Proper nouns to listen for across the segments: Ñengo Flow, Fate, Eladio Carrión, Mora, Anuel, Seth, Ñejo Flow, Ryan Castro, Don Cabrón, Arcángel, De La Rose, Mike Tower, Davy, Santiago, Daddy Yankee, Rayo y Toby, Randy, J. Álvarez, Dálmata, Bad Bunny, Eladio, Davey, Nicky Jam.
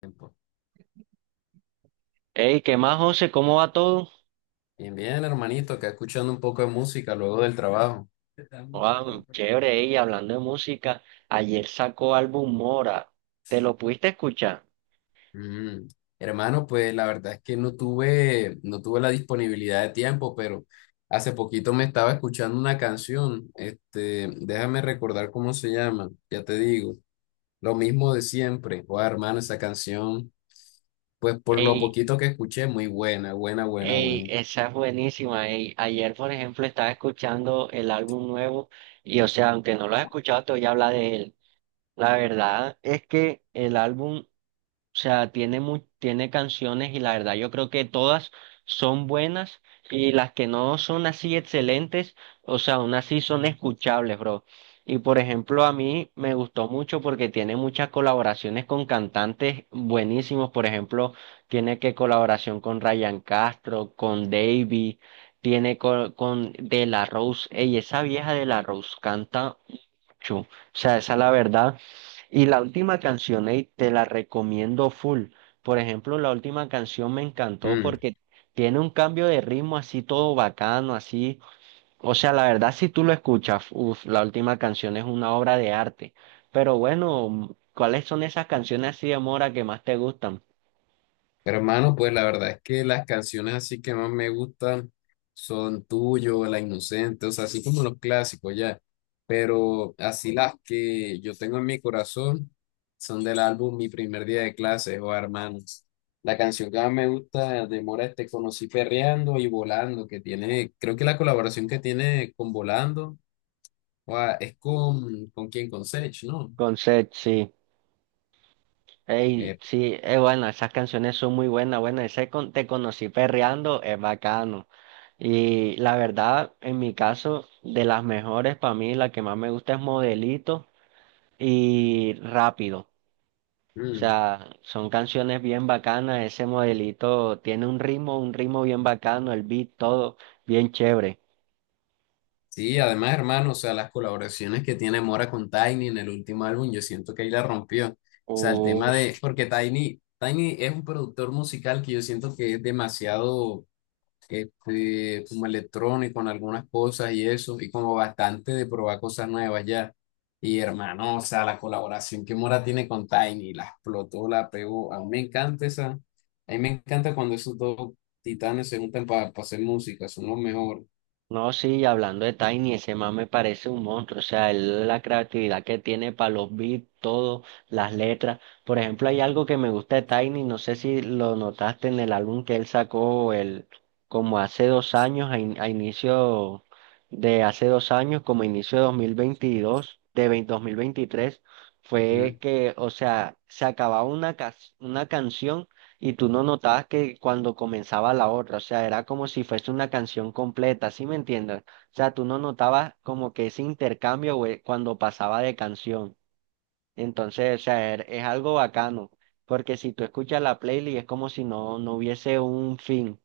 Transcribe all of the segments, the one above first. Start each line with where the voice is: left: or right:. left: Tiempo.
right: Hey, ¿qué más, José? ¿Cómo va todo?
left: Bien, bien, hermanito, acá escuchando un poco de música luego del trabajo.
right: Wow, chévere, ey, hablando de música, ayer sacó álbum Mora. ¿Te lo pudiste escuchar?
left: Mm. Hermano, pues la verdad es que no tuve la disponibilidad de tiempo, pero hace poquito me estaba escuchando una canción. Déjame recordar cómo se llama, ya te digo. Lo mismo de siempre. Oh, hermano, esa canción, pues por lo
right: Ey,
left: poquito que escuché, muy buena, buena, buena,
right: ey,
left: buena.
right: esa es buenísima, ey. Ayer, por ejemplo, estaba escuchando el álbum nuevo y, o sea, aunque no lo has escuchado, te voy a hablar de él. La verdad es que el álbum, o sea, tiene canciones, y la verdad yo creo que todas son buenas, y las que no son así excelentes, o sea, aún así son escuchables, bro. Y por ejemplo, a mí me gustó mucho porque tiene muchas colaboraciones con cantantes buenísimos. Por ejemplo, tiene que colaboración con Ryan Castro, con Davy, con De La Rose. Ey, esa vieja De La Rose canta Chu. O sea, esa es la verdad. Y la última canción, ey, te la recomiendo full. Por ejemplo, la última canción me encantó
left: Mm.
right: porque tiene un cambio de ritmo así todo bacano, así. O sea, la verdad, si tú lo escuchas, uf, la última canción es una obra de arte. Pero bueno, ¿cuáles son esas canciones así de Mora que más te gustan?
left: Hermano, pues la verdad es que las canciones así que más me gustan son Tuyo, La Inocente, o sea, así como los clásicos ya, pero así las que yo tengo en mi corazón son del álbum Mi Primer Día de Clases o hermanos. La canción que más me gusta de Mora Te Conocí Perreando y Volando, que tiene, creo que la colaboración que tiene con Volando, o es ¿con quién? Con Sech, ¿no?
right: Con Seth, sí. Ey,
left: Eh,
right: sí, es bueno, esas canciones son muy buenas, bueno, te conocí perreando, es bacano. Y la verdad, en mi caso, de las mejores para mí, la que más me gusta es Modelito y Rápido. O
left: mm,
right: sea, son canciones bien bacanas, ese Modelito tiene un ritmo bien bacano, el beat, todo bien chévere.
left: sí, además, hermano, o sea, las colaboraciones que tiene Mora con Tiny en el último álbum, yo siento que ahí la rompió. O sea, el tema
right: Uf.
left: de, porque Tiny, Tiny es un productor musical que yo siento que es demasiado como electrónico en algunas cosas y eso, y como bastante de probar cosas nuevas ya. Y hermano, o sea, la colaboración que Mora tiene con Tiny, la explotó, la pegó. A mí me encanta esa, a mí me encanta cuando esos dos titanes se juntan para hacer música, son los mejores.
right: No, sí, y hablando de Tiny, ese man me parece un monstruo, o sea, él, la creatividad que tiene para los beats, todo, las letras. Por ejemplo, hay algo que me gusta de Tiny, no sé si lo notaste en el álbum que él sacó como hace 2 años, a inicio de hace 2 años, como inicio de 2022, de 2023, fue que, o sea, se acababa una canción y tú no notabas que cuando comenzaba la otra, o sea, era como si fuese una canción completa, ¿sí me entiendes? O sea, tú no notabas como que ese intercambio, güey, cuando pasaba de canción. Entonces, o sea, es algo bacano, porque si tú escuchas la playlist es como si no, no hubiese un fin.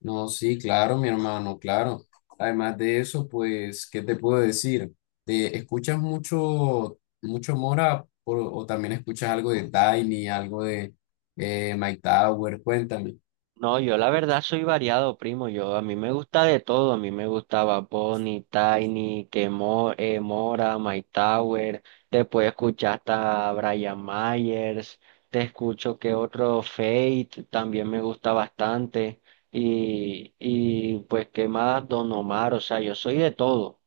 left: No, sí, claro, mi hermano, claro. Además de eso, pues, ¿qué te puedo decir? ¿Te escuchas mucho, mucho Mora por- o también escuchas algo de Tiny, algo de Mike Tower? Cuéntame.
right: No, yo la verdad soy variado, primo. Yo a mí me gusta de todo. A mí me gustaba Bonnie, Tiny, que Mora, My Tower. Después escuchar hasta Brian Myers. Te escucho que otro Fate también me gusta bastante. Y pues qué más, Don Omar. O sea, yo soy de todo.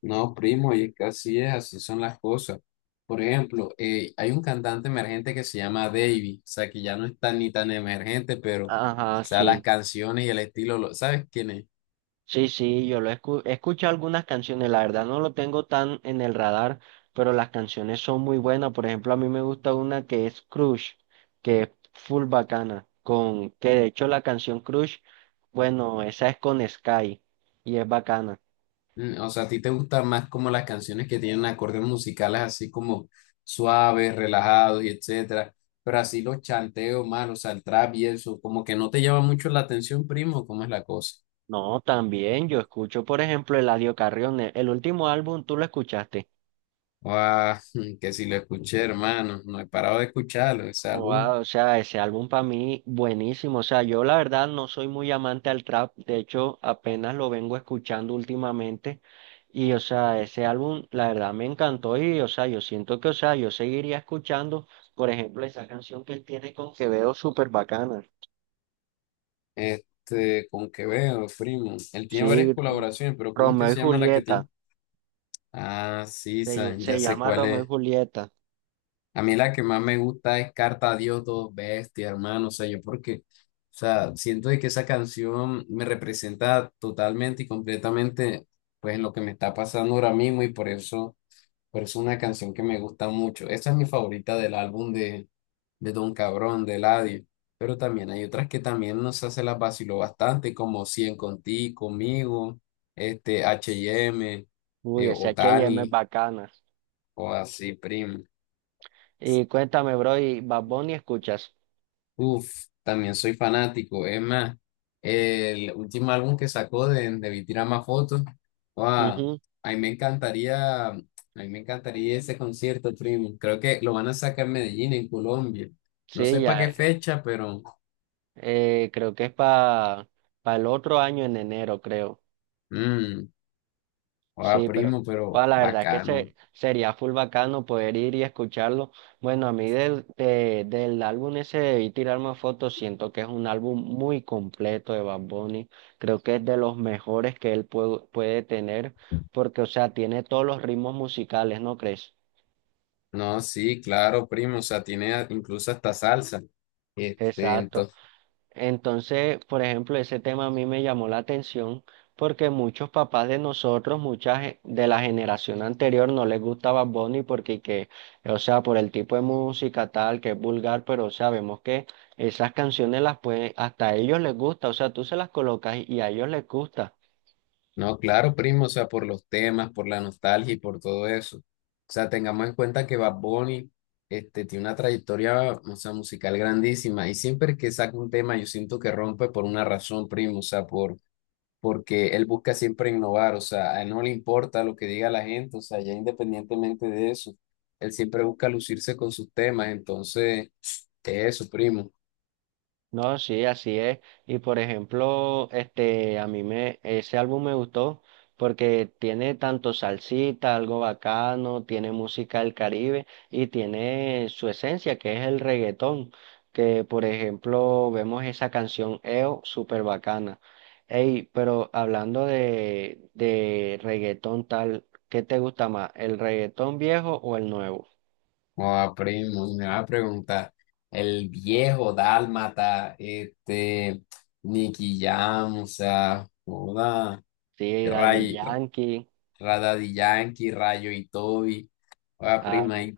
left: No, primo, y es que así es, así son las cosas. Por ejemplo, hay un cantante emergente que se llama Davey, o sea, que ya no es tan ni tan emergente, pero, o
right: Ajá,
left: sea, las
right: sí.
left: canciones y el estilo, ¿sabes quién es?
right: Sí, sí, he escuchado algunas canciones, la verdad no lo tengo tan en el radar, pero las canciones son muy buenas. Por ejemplo, a mí me gusta una que es Crush, que es full bacana, con que de hecho la canción Crush, bueno, esa es con Sky y es bacana.
left: Mm, o sea, ¿a ti te gustan más como las canciones que tienen acordes musicales así como suaves, relajados y etcétera? Pero así los chanteos más, o sea, el trap y eso, como que no te llama mucho la atención, primo, ¿cómo es la cosa?
right: No, también yo escucho, por ejemplo, Eladio Carrión, el último álbum, ¿tú lo escuchaste?
left: Ah, que si lo escuché, hermano, no he parado de escucharlo, ese
right: Oh,
left: álbum,
right: wow, o sea, ese álbum para mí buenísimo. O sea, yo la verdad no soy muy amante al trap. De hecho, apenas lo vengo escuchando últimamente. Y, o sea, ese álbum, la verdad me encantó. Y, o sea, yo siento que, o sea, yo seguiría escuchando, por ejemplo, esa canción que él tiene con Quevedo, súper bacana.
left: con qué veo, primo. Él tiene varias
right: Sí,
left: colaboraciones, pero ¿cómo es que
right: Romeo y
left: se llama la que
right: Julieta.
left: tiene? Ah, sí,
right: Se,
left: San, ya
right: se
left: sé
right: llama
left: cuál
right: Romeo y
left: es.
right: Julieta.
left: A mí la que más me gusta es Carta a Dios, dos bestia, hermano. O sea, yo porque, o sea, siento de que esa canción me representa totalmente y completamente, pues, lo que me está pasando ahora mismo y por eso es una canción que me gusta mucho. Esa es mi favorita del álbum de Don Cabrón, de Eladio. Pero también hay otras que también nos hace las vaciló bastante, como Cien Contigo, Conmigo, H&M,
right: Uy, ese H y M es
left: Otani,
right: bacana.
left: o así, primo.
right: Y cuéntame, bro, ¿y Bad Bunny escuchas?
left: Uf, también soy fanático. Es más, el último álbum que sacó de Vi Tira Más Fotos, wow,
right: Ujú.
left: a mí me encantaría, a mí me encantaría ese concierto, primo. Creo que lo van a sacar en Medellín, en Colombia. No
right: Sí,
left: sé para
right: ya.
left: qué fecha, pero,
right: Creo que es para el otro año en enero, creo.
left: mmm, guau,
right: Sí,
left: primo,
right: pero
left: pero
right: bueno, la verdad que
left: bacano.
right: sería full bacano poder ir y escucharlo. Bueno, a mí del álbum ese y tirar más fotos, siento que es un álbum muy completo de Bad Bunny. Creo que es de los mejores que él puede tener, porque, o sea, tiene todos los ritmos musicales, ¿no crees?
left: No, sí, claro, primo, o sea, tiene incluso hasta salsa. Este,
right: Exacto. Entonces, por ejemplo, ese tema a mí me llamó la atención porque muchos papás de nosotros, de la generación anterior no les gustaba Bad Bunny porque, o sea, por el tipo de música tal, que es vulgar, pero sabemos que esas canciones las pueden, hasta a ellos les gusta, o sea, tú se las colocas y a ellos les gusta.
left: No, claro, primo, o sea, por los temas, por la nostalgia y por todo eso. O sea, tengamos en cuenta que Bad Bunny, tiene una trayectoria, o sea, musical grandísima y siempre que saca un tema yo siento que rompe por una razón, primo, o sea, por, porque él busca siempre innovar, o sea, a él no le importa lo que diga la gente, o sea, ya independientemente de eso, él siempre busca lucirse con sus temas, entonces, eso, primo.
right: No, sí, así es. Y por ejemplo, este, ese álbum me gustó porque tiene tanto salsita, algo bacano, tiene música del Caribe y tiene su esencia, que es el reggaetón. Que por ejemplo, vemos esa canción EO, súper bacana. Ey, pero hablando de reggaetón tal, ¿qué te gusta más? ¿El reggaetón viejo o el nuevo?
left: Joda, primo, me va a preguntar, el viejo dálmata, Nicky Jam, o sea, joda,
right: Sí, Daddy
left: Ray,
right: Yankee.
left: Daddy Yankee, Rayo y Toby, joda, prima,
right: Ah.
left: hay,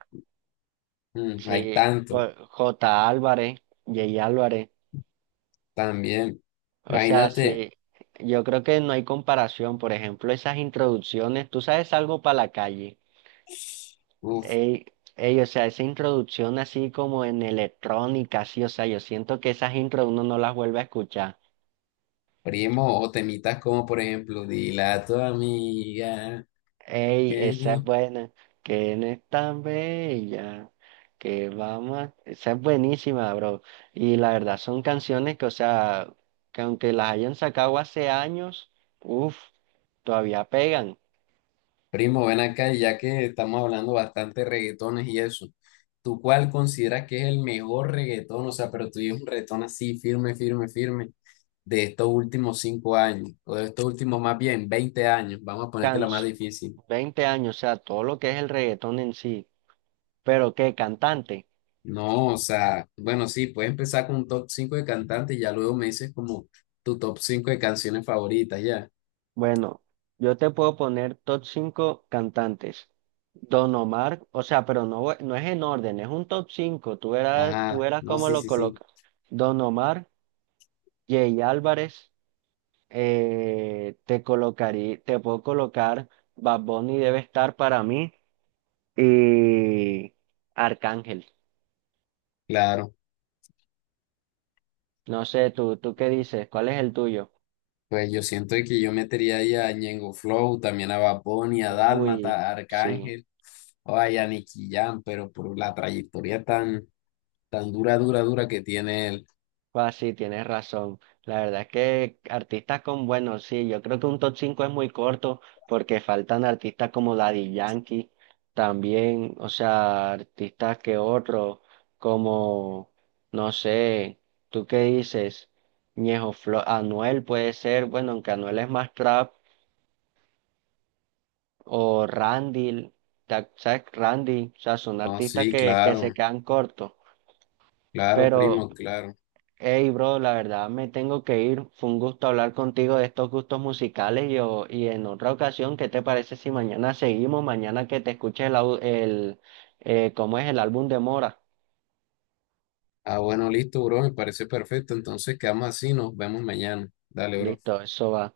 left: mm, hay
right: Sí,
left: tanto,
right: pues, J. Álvarez, J. Álvarez.
left: también,
right: O sea,
left: imagínate,
right: sí, yo creo que no hay comparación. Por ejemplo, esas introducciones, tú sabes, algo para la calle.
left: uf,
right: Ey, ey, o sea, esa introducción así como en electrónica, sí, o sea, yo siento que esas intros uno no las vuelve a escuchar.
left: primo, o temitas como, por ejemplo, dile a tu amiga.
right: Ey, esa es buena, que no es tan bella, que vamos a... Esa es buenísima, bro. Y la verdad son canciones que, o sea, que aunque las hayan sacado hace años, uff, todavía pegan.
left: Primo, ven acá, y ya que estamos hablando bastante de reggaetones y eso, ¿tú cuál consideras que es el mejor reggaetón? O sea, pero tú dices un reggaetón así, firme, firme, firme, de estos últimos 5 años, o de estos últimos más bien 20 años, vamos a ponerte
right: Can
left: la más difícil.
right: 20 años, o sea, todo lo que es el reggaetón en sí. Pero qué cantante.
left: No, o sea, bueno, sí, puedes empezar con un top 5 de cantantes y ya luego me dices como tu top 5 de canciones favoritas, ya.
right: Bueno, yo te puedo poner top 5 cantantes. Don Omar, o sea, pero no, no es en orden, es un top cinco. Tú
left: Ajá,
right: verás
left: no,
right: cómo
left: sí,
right: lo
left: sí, sí,
right: colocas. Don Omar, Jay Álvarez, te puedo colocar Bad Bunny, debe estar para mí, y Arcángel.
left: claro.
right: No sé, tú qué dices, ¿cuál es el tuyo?
left: Pues yo siento que yo metería ahí a Ñengo Flow, también a Bad Bunny, a
right: Uy,
left: Dálmata, a
right: sí,
left: Arcángel, o a Nicky Jam, pero por la trayectoria tan, tan dura, dura, dura que tiene él.
right: pues sí, tienes razón. La verdad es que artistas con buenos, sí, yo creo que un top 5 es muy corto porque faltan artistas como Daddy Yankee, también, o sea, artistas que otros, como, no sé, ¿tú qué dices? Ñejo Flow, Anuel puede ser, bueno, aunque Anuel es más trap, o Randy, ¿sabes? Randy, o sea, son
left: No,
right: artistas
left: sí,
right: que se
left: claro,
right: quedan cortos,
left: claro,
right: pero...
left: primo, claro.
right: Hey, bro, la verdad me tengo que ir. Fue un gusto hablar contigo de estos gustos musicales y en otra ocasión, ¿qué te parece si mañana seguimos? Mañana que te escuches el, au- el ¿cómo es el álbum de Mora?
left: Ah, bueno, listo, bro, me parece perfecto. Entonces quedamos así, nos vemos mañana. Dale, bro.
right: Listo, eso va.